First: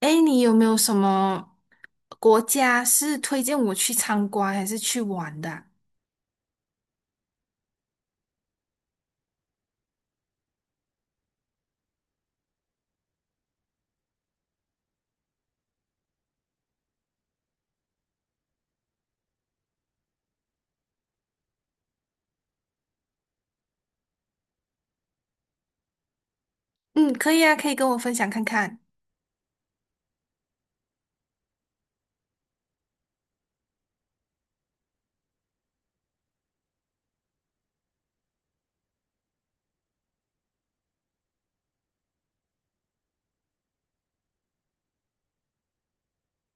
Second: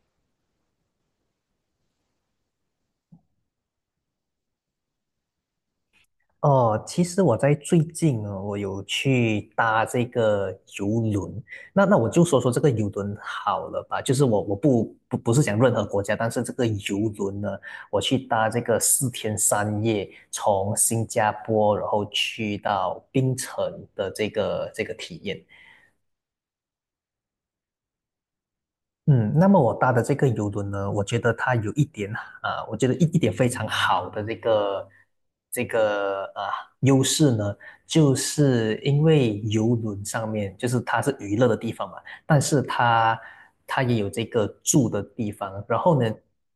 哎，你有没有什么国家是推荐我去参观还是去玩的啊？哦，其实我在最近呢，我有去搭这个游轮。那我就说说这个游轮好了吧，就是我不是讲任何国家，但是这个游轮呢，我去搭这个四天三夜，从新加坡然后去到槟城的这个体验。嗯，可以啊，可以跟我分享看看。嗯，那么我搭的这个游轮呢，我觉得它有一点我觉得一点非常好的这个优势呢，就是因为游轮上面就是它是娱乐的地方嘛，但是它也有这个住的地方。然后呢，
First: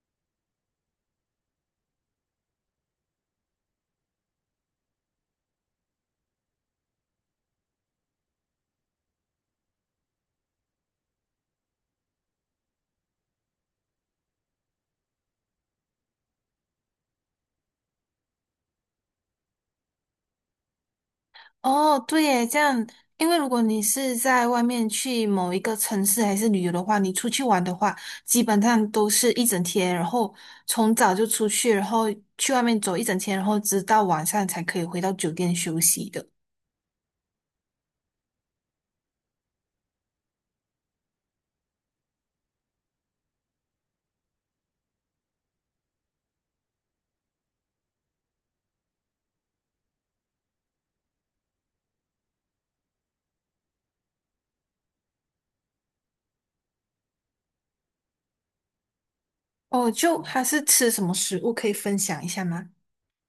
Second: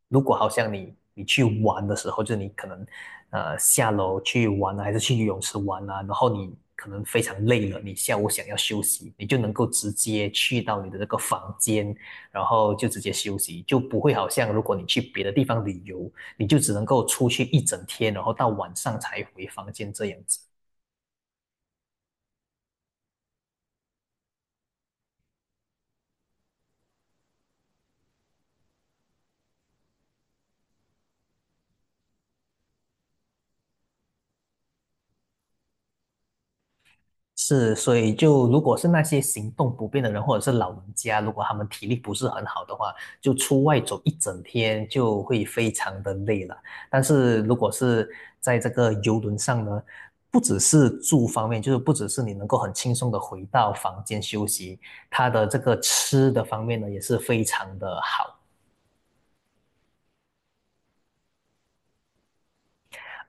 如果好像你去玩的时候，就是你可能下楼去玩啊，还是去游泳池玩啊，然后你可能非常累了，你下午想要休息，你就能够直接去到你的这个房间。然后就直接休息，就不会好像如果你去别的地方旅游，你就只能够出去一整天，然后到晚上才回房间这样子。哦，对耶，这样，因为如果你是在外面去某一个城市还是旅游的话，你出去玩的话，基本上都是一整天，然后从早就出去，然后去外面走一整天，然后直到晚上才可以回到酒店休息的。是，所以就如果是那些行动不便的人，或者是老人家，如果他们体力不是很好的话，就出外走一整天就会非常的累了。但是如果是在这个游轮上呢，不只是住方面，就是不只是你能够很轻松的回到房间休息，它的这个吃的方面呢也是非常的好。哦，就还是吃什么食物可以分享一下吗？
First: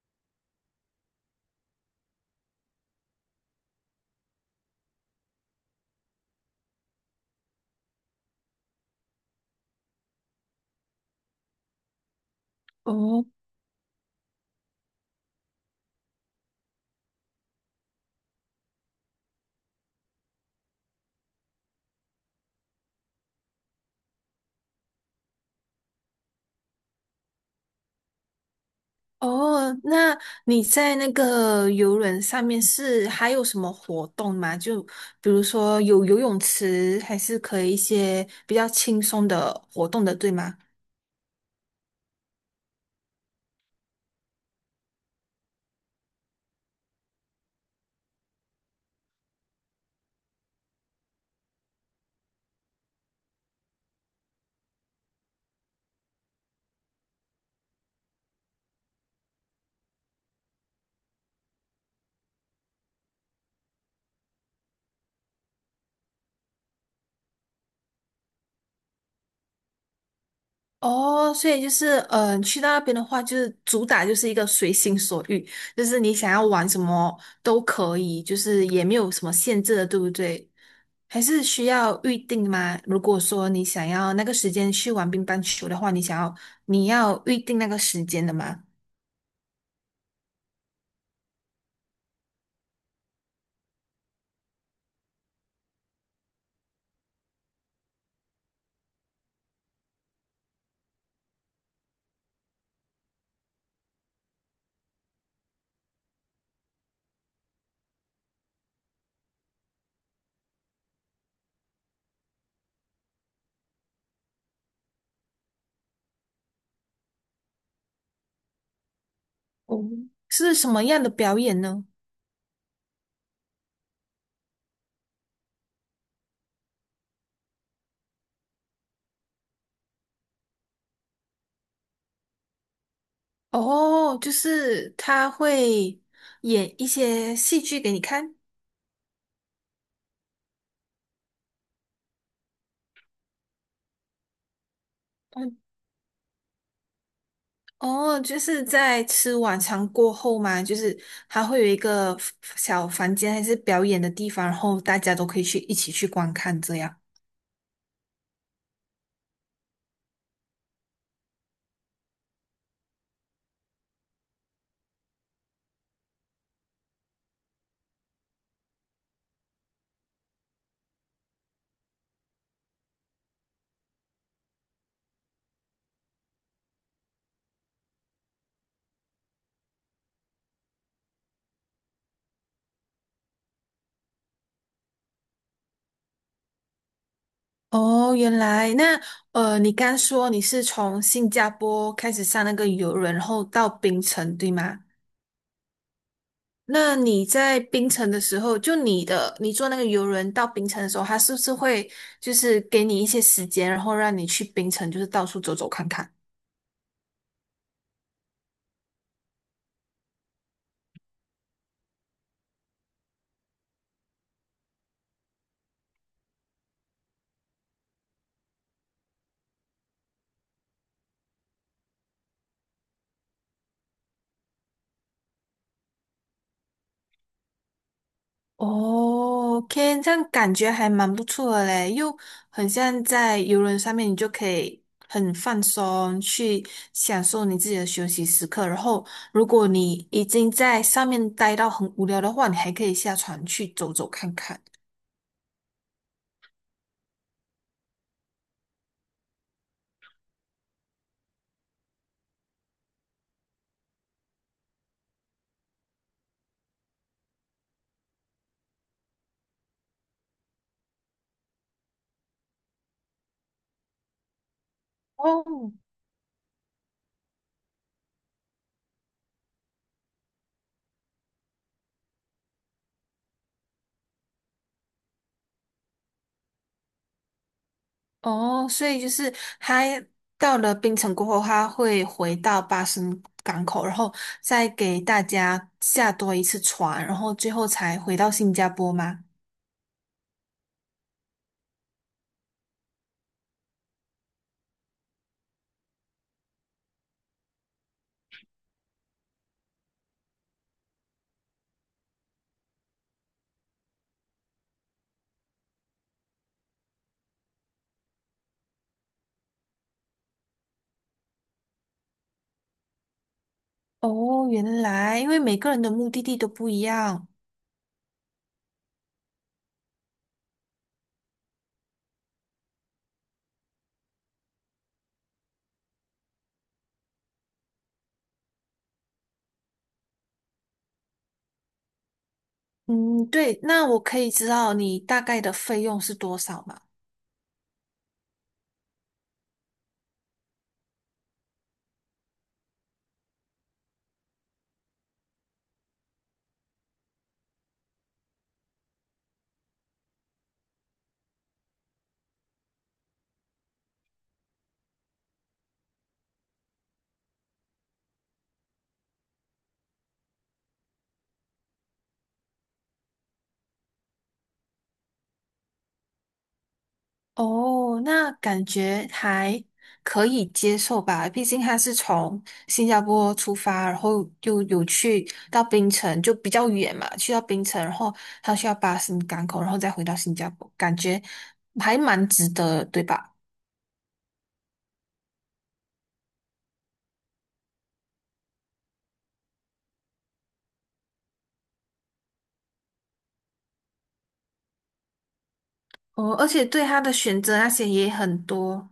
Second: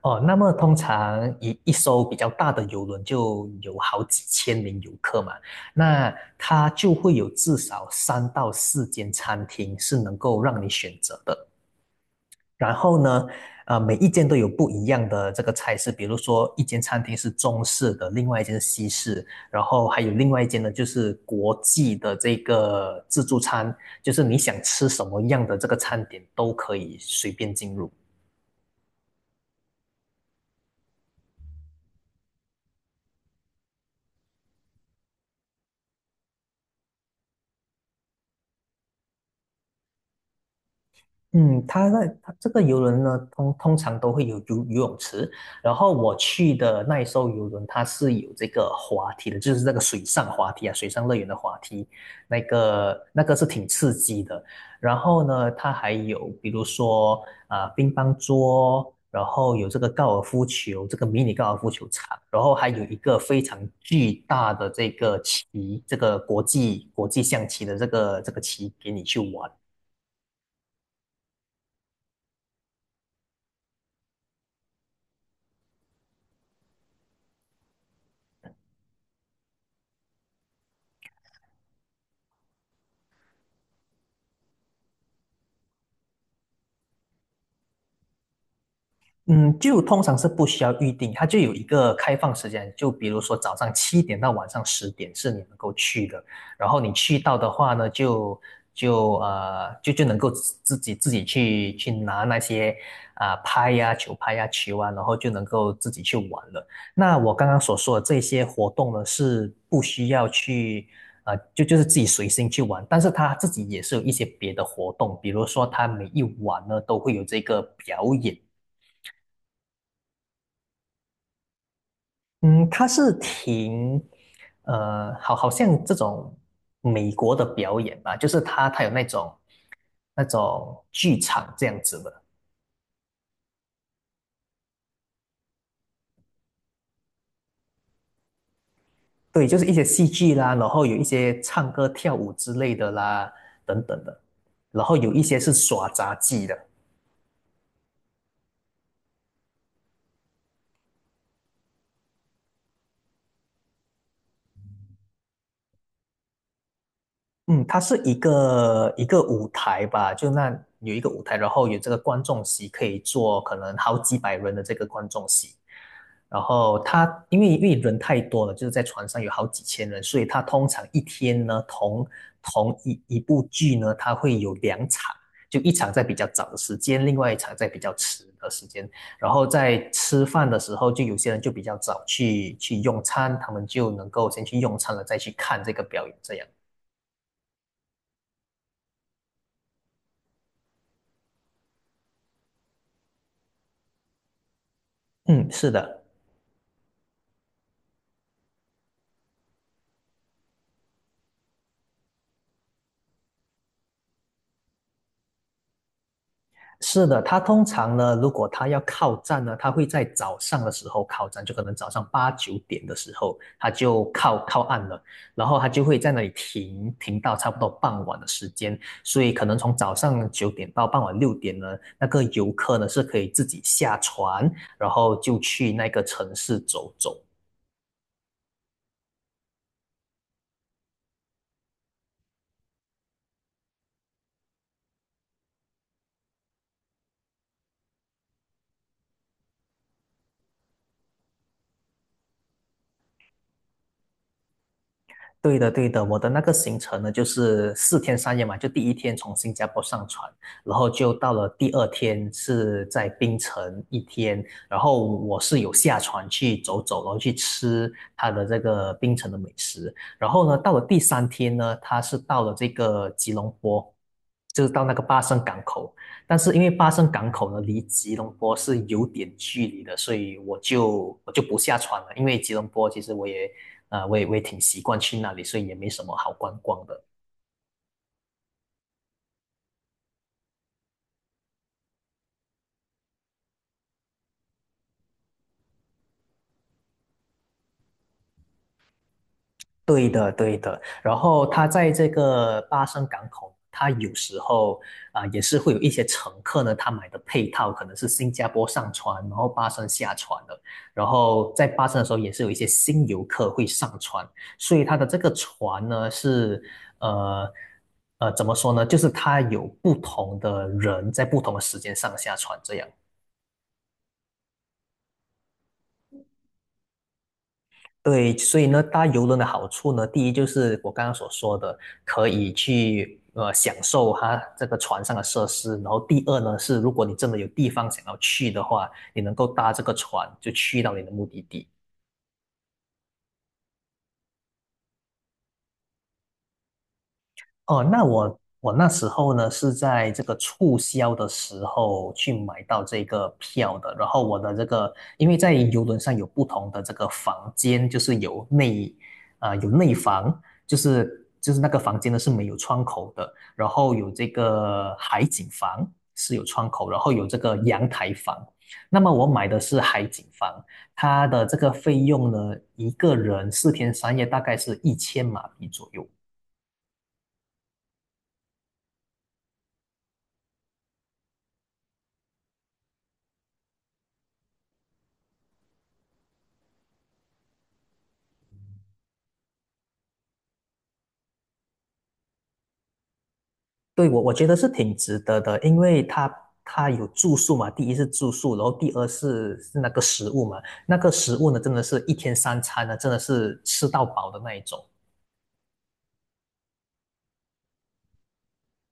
哦，那么通常一艘比较大的游轮就有好几千名游客嘛，那它就会有至少3到4间餐厅是能够让你选择的。然后哦。呢，每一间都有不一样的这个菜式，比如说一间餐厅是中式的，另外一间是西式，然后还有另外一间呢就是国际的这个自助餐，就是你想吃什么样的这个餐点都可以随便进入。哦，那你在那个游轮上面是还有什么活动吗？就比如说有游泳池，还是可以一些比较轻松的活动的，对吗？嗯，它在它这个游轮呢，通常都会有游泳池。然后我去的那一艘游轮，它是有这个滑梯的，就是那个水上滑梯啊，水上乐园的滑梯，那个是挺刺激的。然后呢，它还有比如说乒乓桌，然后有这个高尔夫球，这个迷你高尔夫球场，然后还有一个非常巨大的这个棋，这个国际象棋的这个棋给你去玩。哦，所以就是，去到那边的话，就是主打就是一个随心所欲，就是你想要玩什么都可以，就是也没有什么限制的，对不对？还是需要预定吗？如果说你想要那个时间去玩乒乓球的话，你想要你要预定那个时间的吗？嗯，就通常是不需要预定，它就有一个开放时间，就比如说早上7点到晚上10点是你能够去的，然后你去到的话呢，就能够自己去拿那些啊、呃拍呀、球拍呀、球啊，然后就能够自己去玩了。那我刚刚所说的这些活动呢，是不需要去。就是自己随心去玩，但是他自己也是有一些别的活动，比如说他每一晚呢都会有这个表演，哦，是什么样的表演呢？嗯，它是好像这种美国的表演吧，就是它有那种剧场这样子的，哦，就是他会演一些戏剧给你看。对，就是一些戏剧啦，然后有一些唱歌跳舞之类的啦，等等的，然后有一些是嗯。耍杂技的。哦，就是在吃晚餐过后嘛，就是他会有一个小房间还是表演的地方，然后大家都可以去一起去观看这样。嗯，它是一个舞台吧，就那有一个舞台，然后有这个观众席可以坐可能好几百人的这个观众席，然后它因为人太多了，就是在船上有好几千人，所以它通常一天呢同一部剧呢，它会有2场，就一场在比较早的时间，另外一场在比较迟的时间，然后在吃饭的时候，就有些人就比较早去用餐，他们就能够先去用餐了，再去看这个表演这样。哦，原来。那你刚说你是从新加坡开始上那个游轮，然后到槟城，对吗？嗯，是的，那你在冰城的时候，就你坐那个游轮到冰城的时候，他是不是会就是给你一些时间，然后让你去冰城，就是到处走走看看？是的。它通常呢，如果它要靠站呢，它会在早上的时候靠站，就可能早上8、9点的时候，它就靠岸了，然后它就会在那里停到差不多傍晚的时间。所以可能从早上9点到傍晚6点呢，那个游客呢是可以自己下船，然后就去那个城市走走。哦，OK，这样感觉还蛮不错的嘞，又很像在游轮上面，你就可以很放松，去享受你自己的休息时刻。然后，如果你已经在上面待到很无聊的话，你还可以下船去走走看看。对的，对的，我的那个行程呢，就是四天三夜嘛，就第一天从新加坡上船，然后就到了第二天是在槟城一天，然后我是有下船去走走，然后去吃它的这个槟城的美食，然后呢，到了第三天呢，它是到了这个吉隆坡，就是到那个巴生哦。港口，但是因为巴生港口呢离吉隆坡是有点距离的，所以我就不下船了，因为吉隆坡其实我也啊，我也我也挺习惯去那里，所以也没什么好观光的。哦，所以就是他到了槟城过后，他会回到巴生港口，然后再给大家下多一次船，然后最后才回到新加坡吗？对的，对的。然后它在这个巴生港口，它有时候也是会有一些乘客呢，他买的配套可能是新加坡上船，然后巴生下船的。然后在巴生的时候，也是有一些新游客会上船，所以它的这个船呢是呃。怎么说呢？就是它有不同的人在不同的时间上下船这样。哦，原来因为每个人的目的地都不一样。对，所以呢，搭游轮的好处呢，第一就是我刚刚所说的，可以去享受它这个船上的设施。然后第二呢是，如果你真的有地方想要去的话，你能够搭这个船就去到你的目的地。嗯，对，那我可以知道你大概的费用是多少吗？哦，那我那时候呢是在这个促销的时候去买到这个票的，然后我的这个因为在游轮上有不同的这个房间，就是有内房，就是那个房间呢是没有窗口的，然后有这个海景房是有窗口，然后有这个阳台房。那么我买的是海景房，它的这个费用呢，一个人四天三夜大概是1000马币左右。哦，那感觉还可以接受吧，毕竟他是从新加坡出发，然后又有去到槟城，就比较远嘛，去到槟城，然后他需要巴士港口，然后再回到新加坡，感觉还蛮值得，对吧？对，我觉得是挺值得的，因为它有住宿嘛，第一是住宿，然后第二是那个食物嘛，那个食物呢，真的是一天三餐呢，真的是吃到饱的那一种。哦，而且对他的选择那些也很多。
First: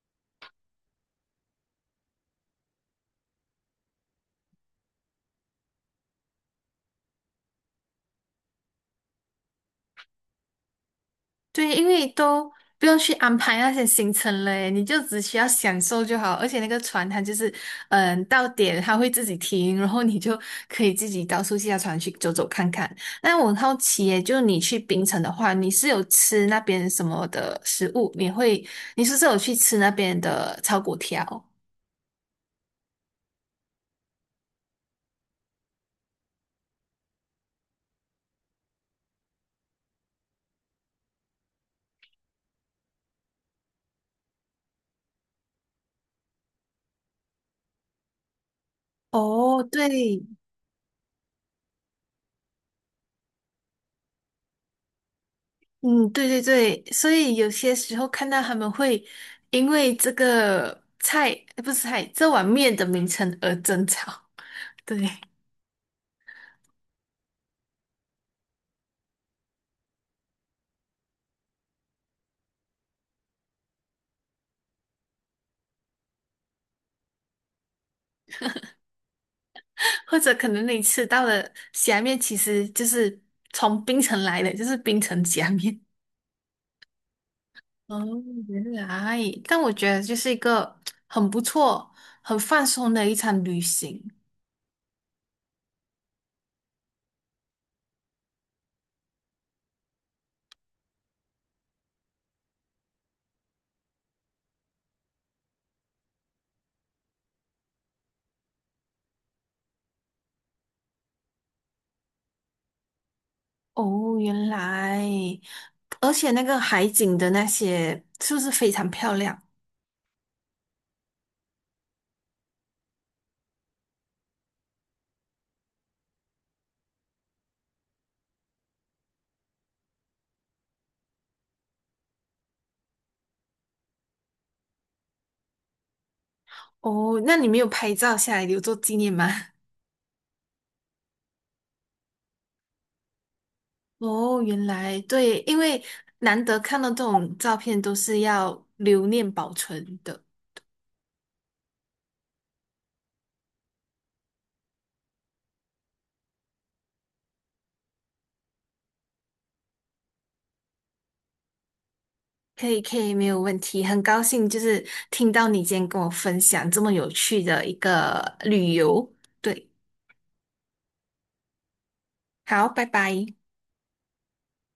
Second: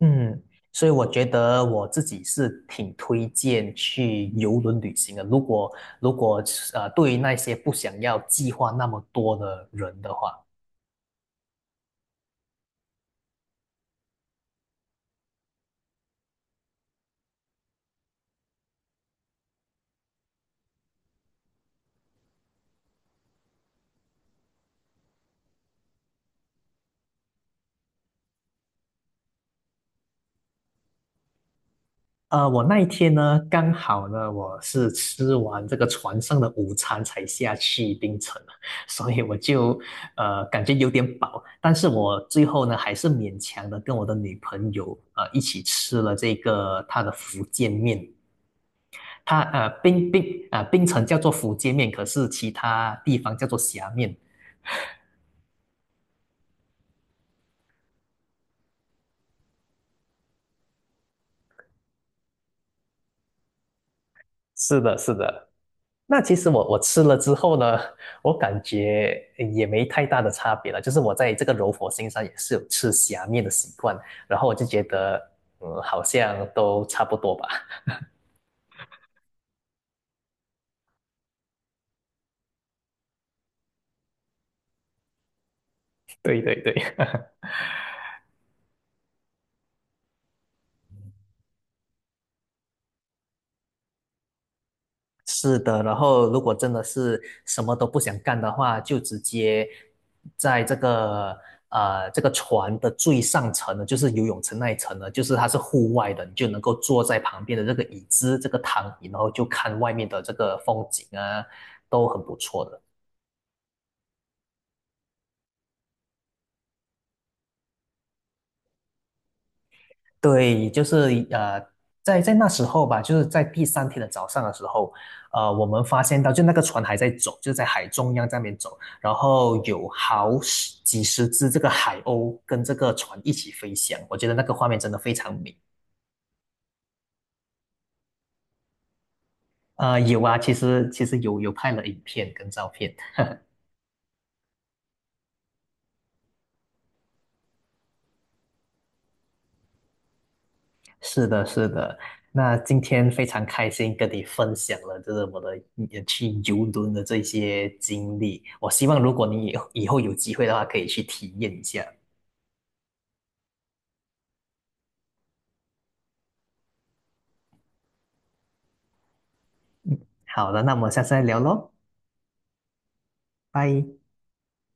嗯，所以我觉得我自己是挺推荐去游轮旅行的。如果对于那些不想要计划那么多的人的话。对，因为都不用去安排那些行程了，诶你就只需要享受就好。而且那个船它就是，嗯，到点它会自己停，然后你就可以自己到处下船去走走看看。那我很好奇耶，就你去冰城的话，你是有吃那边什么的食物？你会，你是不是有去吃那边的炒粿条？我那一天呢，刚好呢，我是吃完这个船上的午餐才下去槟城的 所以我就感觉有点饱，但是我最后呢，还是勉强的跟我的女朋友一起吃了这个她的福建面，她哦，对。冰城叫做福建面，可是其他地方叫做虾面。嗯，对对对，所以有些时候看到他们会因为这个菜，不是菜，这碗面的名称而争吵。是 的，对。是的。那其实我吃了之后呢，我感觉也没太大的差别了。就是我在这个柔佛新上也是有吃虾面的习惯，然后我就觉得，嗯，好像都差不多吧。或者可能你吃到的虾面其实就是从冰城来的，就是冰城虾面。对对对，哦，原来，但我觉得就是一个很不错、很放松的一场旅行。是的，然后如果真的是什么都不想干的话，就直接在这个船的最上层呢，就是游泳池那一层呢，就是它是户外的，你就能够坐在旁边的这个椅子、这个躺椅，然后就看外面的这个风景啊，都很不错的。哦，原来，而且那个海景的那些是不是非常漂亮？对，就是在那时候吧，就是在第三天的早上的时候，我们发现到就那个船还在走，就在海中央在那边走，然后有好十几十只这个海鸥跟这个船一起飞翔，我觉得那个画面真的非常美。哦，那你没有拍照下来留作纪念吗？有啊，其实有拍了影片跟照片，哦，原来对，因为难得看到这种照片，都是要留念保存的。是的，是的。那今天非常开心跟你分享了，就是我的也去游轮的这些经历。我希望如果你以后有机会的话，可以去体验一下。可以，可以，没有问题。很高兴就是听到你今天跟我分享这么有趣的一个旅游。对。好的，那我们下次再聊喽，好，拜拜。拜。